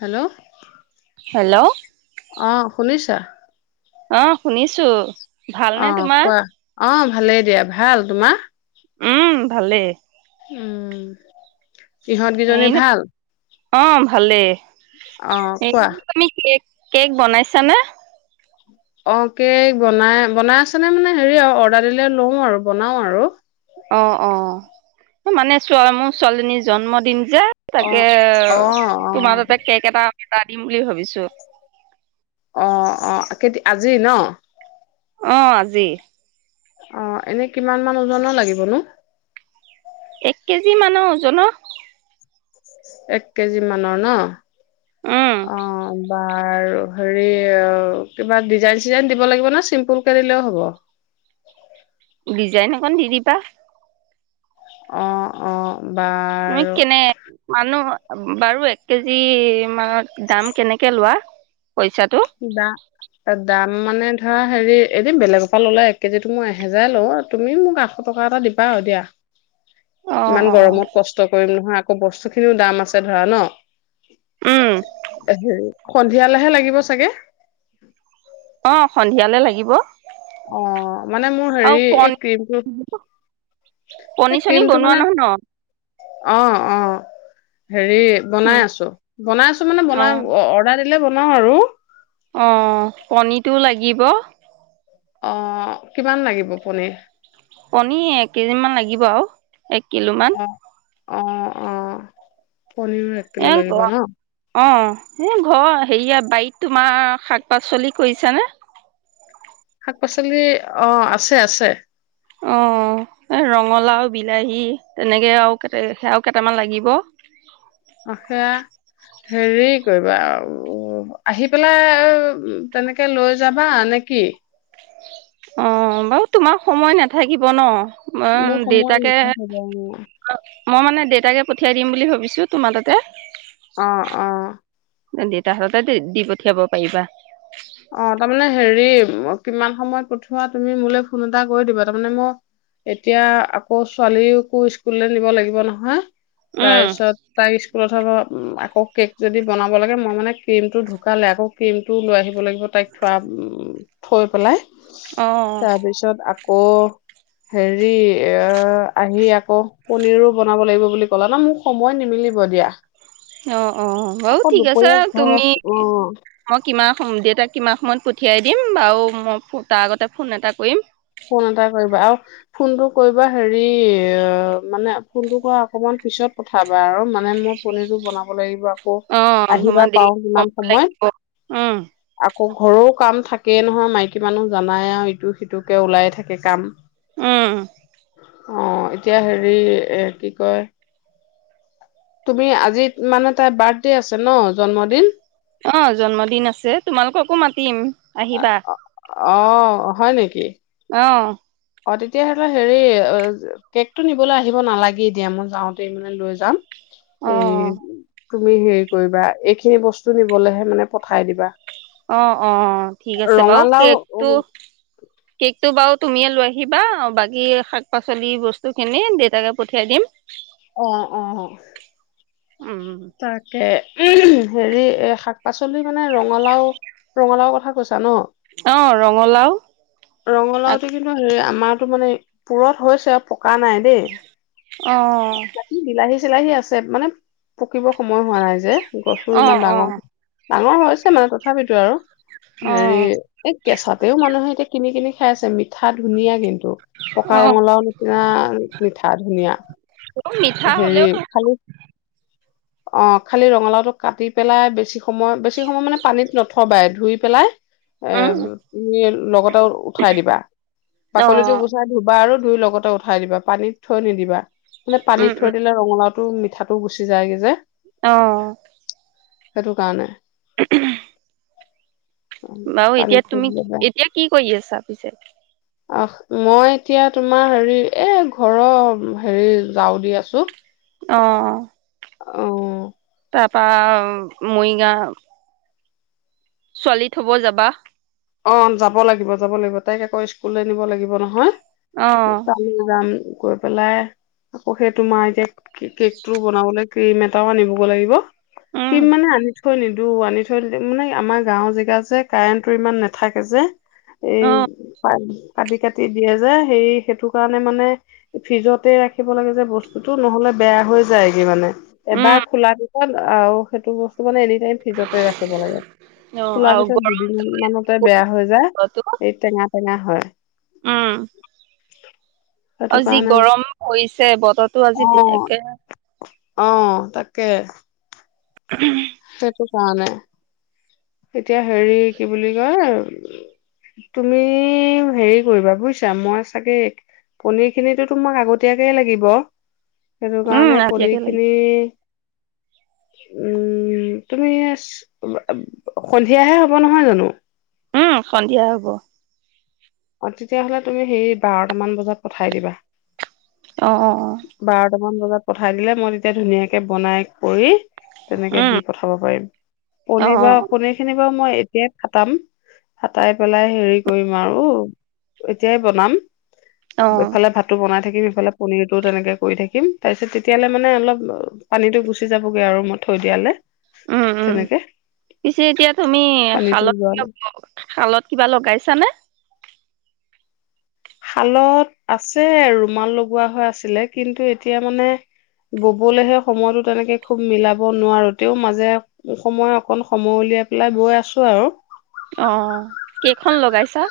Hello hello অ শুনিছা অ শুনিছো অ ভালনে তোমাৰ কোৱা অ ভালেই দিয়া ভাল তোমাৰ উম ভালেই উম ইহঁতকেইজনী হেৰি ন ভাল অ ভালেই অ এই কোৱা তুমি কেক বনাইছানে? অ', কেক বনাই বনাই আছে নে মানে হেৰি আৰু অৰ্ডাৰ দিলে লওঁ আৰু বনাও আৰু। অ', অ', মানে মোৰ ছোৱালিনীৰ জন্মদিন। যে অ তাকে অ তোমাৰ তাতে কেক এটা। এটা দিম বুলি ভাবিছো। অ', অ', কেতি আজি ন। অ', আজি। অ', এনে কিমান মান ওজনৰ লাগিবনো? এক কেজি মানৰ ওজন। এক কেজি মানৰ ন। উম অ', বা। আৰু হেৰি কিবা ডিজাইন চিজাইন দিব লাগিব নে চিম্পুলকে দিলেও হ'ব। ডিজাইন অকণ দি দিবা। অ', অ', বাৰু নিকেনে মানুহক বাৰু এক কেজি মান দাম কেনেকৈ লোৱা। পইচাটো দা দান। [unintelligible] মানে ধৰা হেৰি এদিন বেলেগৰ পৰা ললে এক কেজি মই এহেজাৰে লওঁ তুমি মোক আঠশ টকা এটা দিবা আৰু দিয়া। অ ইমান অ গৰমত কষ্ট কৰিম নহয়। বস্তু খিনিও দাম আছে ধৰা ন। উম [inaudible] সন্ধিয়ালেহে লাগিব। চাগে। অ', সন্ধিয়ালে লাগিব। অ', মানে মোৰ আৰু হেৰি পন এই ক্ৰ্ৰীমটো পনী এই চনী ক্ৰ্ৰীমটো বনোৱা মানে। নহয় ন? অ', অ', হেৰি উম। বনাই আছো বনাই আছো মানে বনাই অ', অৰ্ডাৰ দি। বনাও আৰু। অ', পণীটোৰ লাগিব। অ', কিমান লাগিব পনীৰ। পণী এক কেজিমান লাগিব আৰু। এক কিলোমান। অ অ', অ', পনীৰ এক কিলো লাগিব ঘৰ ন। অ', এ ঘৰ হেৰিয়া বাৰীত তোমাৰ শাক পাচলি কৰিছানে। শাক পাচলি অ আছে আছে। অ', ৰঙালাও, বিলাহী তেনেকে আৰু সেয়াও কেইটামান লাগিব। অ', সেয়া হেৰি কৰিবা আহি পেলাই তেনেকে লৈ যাবা নে কি? অ', বাৰু তোমাৰ সময় নেথাকিব ন। মোৰ মই সময় দেউতাকে নাথাকে বাৰু। মই মানে দেউতাকে পঠিয়াই দিম বুলি ভাবিছো তোমাৰ তাতে অ অ দেউতা হাততে দি পঠিয়াব পাৰিবা অ তাৰমানে হেৰি কিমান সময় পথোৱা তুমি মোলে ফোন এটা কৰি দিবা, তাৰমানে মই এতিয়া আকৌ ছোৱালীকো স্কুললৈ নিব লাগিব নহয় তাৰ উম, পিছত তাৰ স্কুলত হ'ব উ অকে যদি বনাব লাগে মই মানে ক্ৰীম টো ঢুকালে আকৌ ক্ৰীম টো লৈ আহি লাগিব তাইক থোৱা থৈ পেলাই অ'। তাৰপিছত আকৌ হেৰি এ আহি আকৌ পনীৰো বনাব লাগিব বুলি ক'লা ন মোক সময় নিমিলিব দিয়া অ অ বাৰু আকৌ ঠিক আছে দুপৰীয়া ঘৰ তুমি অ মই কিমান দেউাক কিমান সময়ত পঠিয়াই দিম বাৰু মই তাৰ আগতে ফোন এটা কৰিম ফোন এটা কৰিবা আৰু ফোনটো কৰিবা হেৰি অ মানে ফোনটো কৰা অকমান পিছত পঠাবা আৰু মানে মই পনিৰটো বনাব লাগিব আকৌ অ তোমাৰ আহিবা দেৰি পাও কিমান কমব সময় লাগিব উম আকৌ ঘৰৰ কাম থাকে তাকে নহয় মাইকী মানুহ জানাই আৰু ইটো সিটো ওলাই থাকে কাম উম। অ এতিয়া হেৰি এ কি কয় তুমি আজি মানে তাই বাৰ্থডে আছে ন জন্মদিন। অ জন্মদিন আছে তোমালোককো মাতিম। আহিবা। অ' হয় নেকি? অ' অ' তেতিয়াাহলেও হেৰি অ কেক টো নিবলৈ আহিব নালাগে এ দিয়া মই যাওঁতে মানে লৈ যাম। অ উ তুমি হেৰি কৰিবা এইখিনি বস্তু নিবলৈহে মানে পঠাই দিবা অ' অ' ঠিক আছে বাৰু ৰঙালাও কেকটো অ কেক টো বাৰু তুমিয়ে লৈ আহিবা বাকী শাক পাচলি বস্তু খিনি দেউতাকে পঠিয়াই দিম। অ' অ' অ'। উম তাকে উ হেৰি এ শাক পাচলি মানে ৰঙালাও ৰঙালাও কথা কৈছ ন অ ৰঙালাও ৰঙালাওতে কিন্তু হ আমাৰতো মানে পূুৰত হৈছে আৰু। থকা নাই দেই অ বিলাহী। চিলাইহি আছে মানে পকিব সময় হোৱা নাই যে গছো অ ইমান অ ডাঙৰ ডাঙৰ হৈছে মানে তথাপিতো আৰু অ হেৰি এই কেঁচাতেও মানুহে এতিয়া কিনি কিনি খাই চাবি মিঠা ধুনীয়া কিন্তু পকা ৰঙালাও নিচিনা মিঠা ধুনীয়া অ মিঠা হেৰি হলেও খালি অ' খালি ৰঙালাওটো কাটি পেলাই বেছি সময় বেছি সময় মানে পানীত ন থবাই ধুই পেলাই এ উম, তুমি লগতে উঠাই দিবা অ, বাকলিটো গুচাই ধুবা আৰু ধুই লগতে উঠাই দিবা পানীত থৈ নিদিবা। মানে পানী উম, থৈ উম, দিলে ৰঙালাওটো টো মিঠাটো গুচি যায় গে যে অ'। সেইটো কাৰণে। [inaudible] বাও এতিয়া পানীত থৈ তুমি দিলে বেয়া। এতিয়া কি কৰি আছা পিছে? আহ মই এতিয়া তোমাৰ হেৰি এ ঘৰৰ হেৰি যাওঁ দি আছো। অ'। অ'। তাৰপা মৰিগাঁও ছোৱালী থ'ব যাবা অ যাব লাগিব যাব লাগিব তাইক আকৌ স্কুললৈ নিব লাগিব নহয় অ, তালে যাম গৈ পেলাই আকৌ সেই তোমাৰ এতিয়া কি কেক টো বনাবলে ক্ৰীম এটাও আনিবগৈ লাগিব উম, ক্ৰীম মানে আনি থৈ নিদো আনি থৈ টিলে মানে আমাৰ গাঁৱৰ জেগা যে কাৰেণ্ট টো ইমান নে থাকে যে এই অ, পাই কাটি কাটি দিয়ে যে সেই সেইটো কাৰণে মানে ফ্ৰিজতে ৰাখিব লাগে যে বস্তুতটো নহ'লে বেয়া হৈ যায়গে মানে এবাৰ উম, খোলা পিছত আৰু সেইটো বস্তু ত মানে এনি টাইম ফ্ৰিজতে ৰাখিব লাগে অ, খোলাৰ আৰু পিছত গৰম দুদিন মানৰ বেয়া হৈ যায় বতৰটো এই টেঙা টেঙা হয় উম, সেইটো আৰু যি কাৰণে গৰম হৈছে বতৰো অ আজি একে অ তাকে উ সেইটো কাৰণে এতিয়া হেৰি কি বুলি কয় তুমি হেৰি কৰিবা বুজিছা মই চাগে পনিৰ খিনিো তোমাক আগতীয়াকে লাগিব সেইটো উম, কাৰণে পঢি ৰাতিয়কে লাগি খিনি উম তুমি সন্ধিয়াহে হব নহয় জানো উম সন্ধিয়া হ'ব অ তেতিয়াহলে তুমি সেই বাৰটামান বজাত পঠাই দিবা অ অ অ ান বজাত পঠাই দিলে মই তেতিয়া ধুনীয়াকে বনাই পৰি তেনেকে উম, দি পঠাব পাৰিম অ, পনিৰ বা পনিৰ খিনি াৰ মই এতিয়া ফাটাম ফাটাই পেলাই হেৰি কৰিম আৰু এতিয়াই বনাম অ, এফালে ভাতো বনাই থাকিবি সফালে পনীৰতো তেনেকে কৰি থাকিম তাৰপিছত তেতিয়াললে মানে অলপ পানীটো গুচি যাবগে আৰু মই থৈ দিয়ালে উম উম তেনেকে পিছে এতিয়া তুমি পানীটো শালত কিব যোৱালে শালত কিবা লগাইছানে শালত আছে ৰুমাল লগোৱা হৈ আছিলে কিন্তু এতিয়া মানে ববলেহে সময়তো তেনেকে খুব মিলাব নোৱাৰো তেও মাজে সময় অকন সময় উলিয়াই পেলাই বৈ আছো আৰু অ কেইখন লগাইছা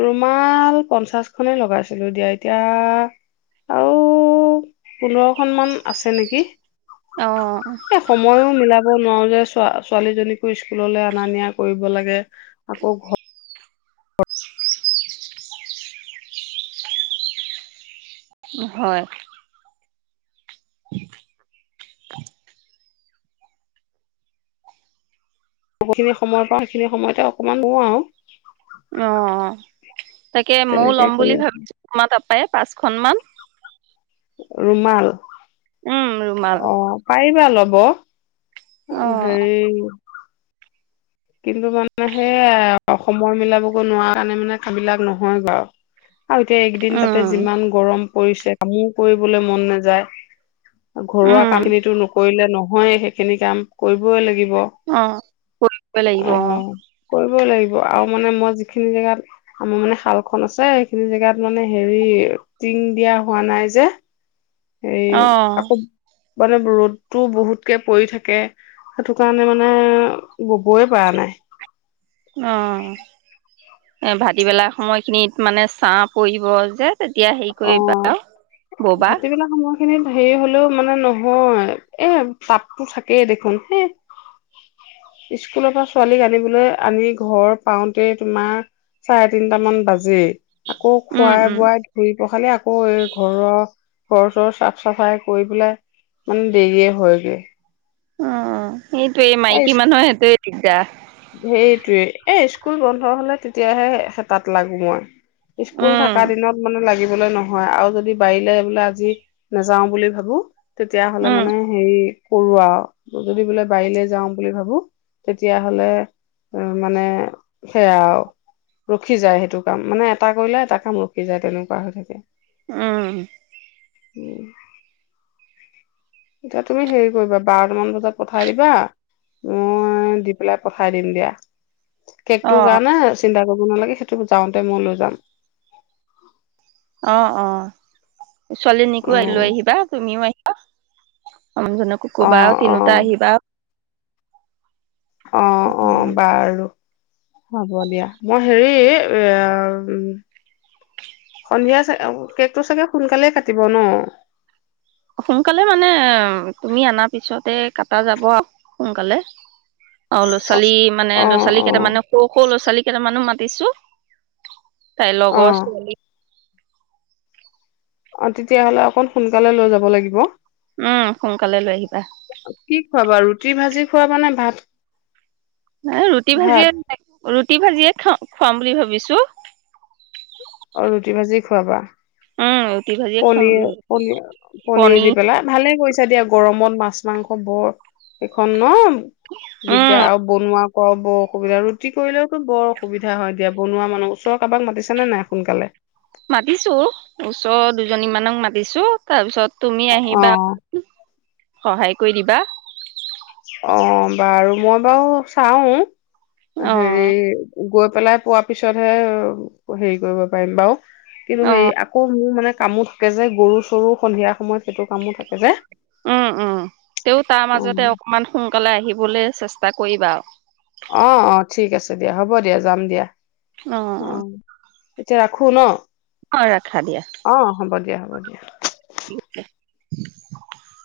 ৰুমাল পঞ্চাশখনেই লগাইছিলো দিয়া এতিয়া আৰু পোন্ধৰখন মান আছে নেকি অ এ সময়ো মিলাব ক'ব নোৱাৰো যে ছোৱালীজনীকো স্কুললৈ অনা নিয়া কৰিব লাগে। আকৌ উম। ঘৰ হয়। [inaudible] বহুতখিনি সময়ৰ পা সেইখিনি সময়তে অকমান ন আৰু অ' তাকে ময়ও তেনেকে ল'ম কৰি বুলি আছো ভাবিছো তোমাৰ। পায় পাঁচখন মান ৰুমাল। উম ৰুমাল। পাৰিবা ভাল হ'ব অ অ' হেৰি কিন্তু মানে সেই সময় মিলাবলৈ নোৱাৰা কাৰণে মানে কামবিলাক নহয় গৈ আৰু। আৰু এতিয়া এইকেইদিন তাতে উম যিমান গৰম। পৰিছে কামো কৰিবলৈ মন নাযায়। ঘৰুৱা উম কামখিনিটো নকৰিলে নহয়। নহয়ে সেইখিনি কাম কৰিবই লাগিব। অ' [unintelligible] প [unintelligible] লাগিব অ'। কৰিবই লাগিব আৰু মানে মই যিখিনি জেগাত আমাৰ মানে শালখন আছে সেইখিনি জেগাত মানে হেৰি টিং দিয়া হোৱা নাই যে এই অ আকৌ মানে ৰ'দটো বহুতকে পৰি থাকে সেইটো কাৰণে মানে ববই পৰা নাই। অ'। এ ভাটিবেলা সময় খিনিত মানে ছাঁ পৰিব যে তেতিয়া হেৰি কৰিবা আও ববা। খিনিত হেৰি হলেও মানে নহয় এ তাপতো থাকেই দেখোন হে স্কুলৰ পৰা ছোৱালীক আনিবলৈ আনি ঘৰ পাওঁতে তোমাৰ চাৰে তিনটামান বাজে আকৌ উম উম খোৱাই-বোৱাই ধুই পখালি আকৌ এই ঘৰৰ ঘৰ চৰৰ চাফ-চাফাই কৰি পেলাই মানে দেৰিয়ে হয়গে। অ', অ'। সেইটোৱেই এই মাইকী মানুহৰ সেইটোৱে দিগদাৰ। সেইটোৱে এ স্কুল বন্ধ হ'লে তেতিয়াহে হেতাত লাগো মই। স্কুল উম থকা দিনত মানে লাগিব নহয় আৰু যদি বাৰিলে বোলে আজি নাযাও বুলি ভাবো। তেতিয়া হ'লে উম মানে হেৰি কৰোঁ আৰু যদি বোলে বাৰে যাওঁ বুলি ভাবো তেতিয়া হ'লে উম, মানে সেয়া ৰখি যায় সেইটো কাম মানে এটা কৰিলে এটা কাম ৰখি যায় তেনেকুৱা হৈ থাকে। উম। উম। এতিয়া তুমি হেৰি কৰিবা বাৰটামান বজাত পঠাই দিবা। মই দি পেলাই পঠাই দিম দিয়া। অ কেকটো কাৰণে চিন্তা [unintelligible] নালাগে। সেইটো যাওঁতে মই লৈ যাম অ -অ। ছোৱালীজনীকো অ লৈ আহিবা। তুমিও আহিবা। মানুহজনকো অ কবা আৰু অ তিনিওটা আহিবা। অ' অ'। বাৰু। হ'ব দিয়া। মই হেৰি এ সন্ধিয়া চাগে কেকটো চাগে সোনকালেই কাটিব ন। সোনকালে মানে তুমি অনাৰ পিছতে কাটা যাব আউ। সোনকালে। অ অ ল'ৰা-ছোৱালী মানে অ লৰা-ছোৱালী অ কেইটামানকো সৰু সৰু ল'ৰা ছোৱালীক কেইটামানো মাতিছো। তাই অ লগৰ ছোৱালী অ তেতিয়াহলে অকণ সোনকালে লৈ যাব লাগিব। উম সোনকালে লৈ আহিবা। খোৱাবানে ভাত? এই ৰুটি ভাত ভাজিয়ে ৰুটি ভাজিয়ে খা - খুৱাম বুলি ভাবিছো। অ ৰুটি ভাজি খোৱাবা! উম ৰুটি ভাজিয়ে খুৱাম বুলি পনীৰ। ভাবিছো পনিৰ -পনীৰ দি পেলাই। ভালে কৰিছা দিয়া গৰমত। মাছ মাংস বৰ এইখন ন? উম দিগদাৰ আৰু বনোৱা অ' বৰ অসুবিধা। ৰুটি কৰিলেওতো বৰ অসুবিধা হয় দিয়া। বনোৱা মানুহ ওচৰৰ কাৰোবাক মাতিছে নে নাই সোনকালে? মাতিছো। ওচৰ দুজনীমানক মাতিছো। তাৰ পিছত তুমি অ আহিবা। সহায় কৰি দিবা। অ' বাৰু। মই বাৰু চাওঁ অ হেৰি গৈ পেলাই পোৱাৰ পিছতহে হেৰি কৰিব পাৰিম বাৰু কিন্তু অ সেই আকৌ মোৰ মানে কামো থাকে যে। গৰু-চৰু সন্ধিয়া সময়ত সেইটো কামো থাকে যে উম- উম। তেও তাৰ অ মাজতে অকমান সোনকালে আহিবলে চেষ্টা কৰিবা আৰু অ'অ' ঠিক আছে দিয়া। হ'ব দিয়া। যাম দিয়া। অ এতিয়া ৰাখো ন হয় ৰাখা দিয়া ব'ক [inaudible] [unintelligible]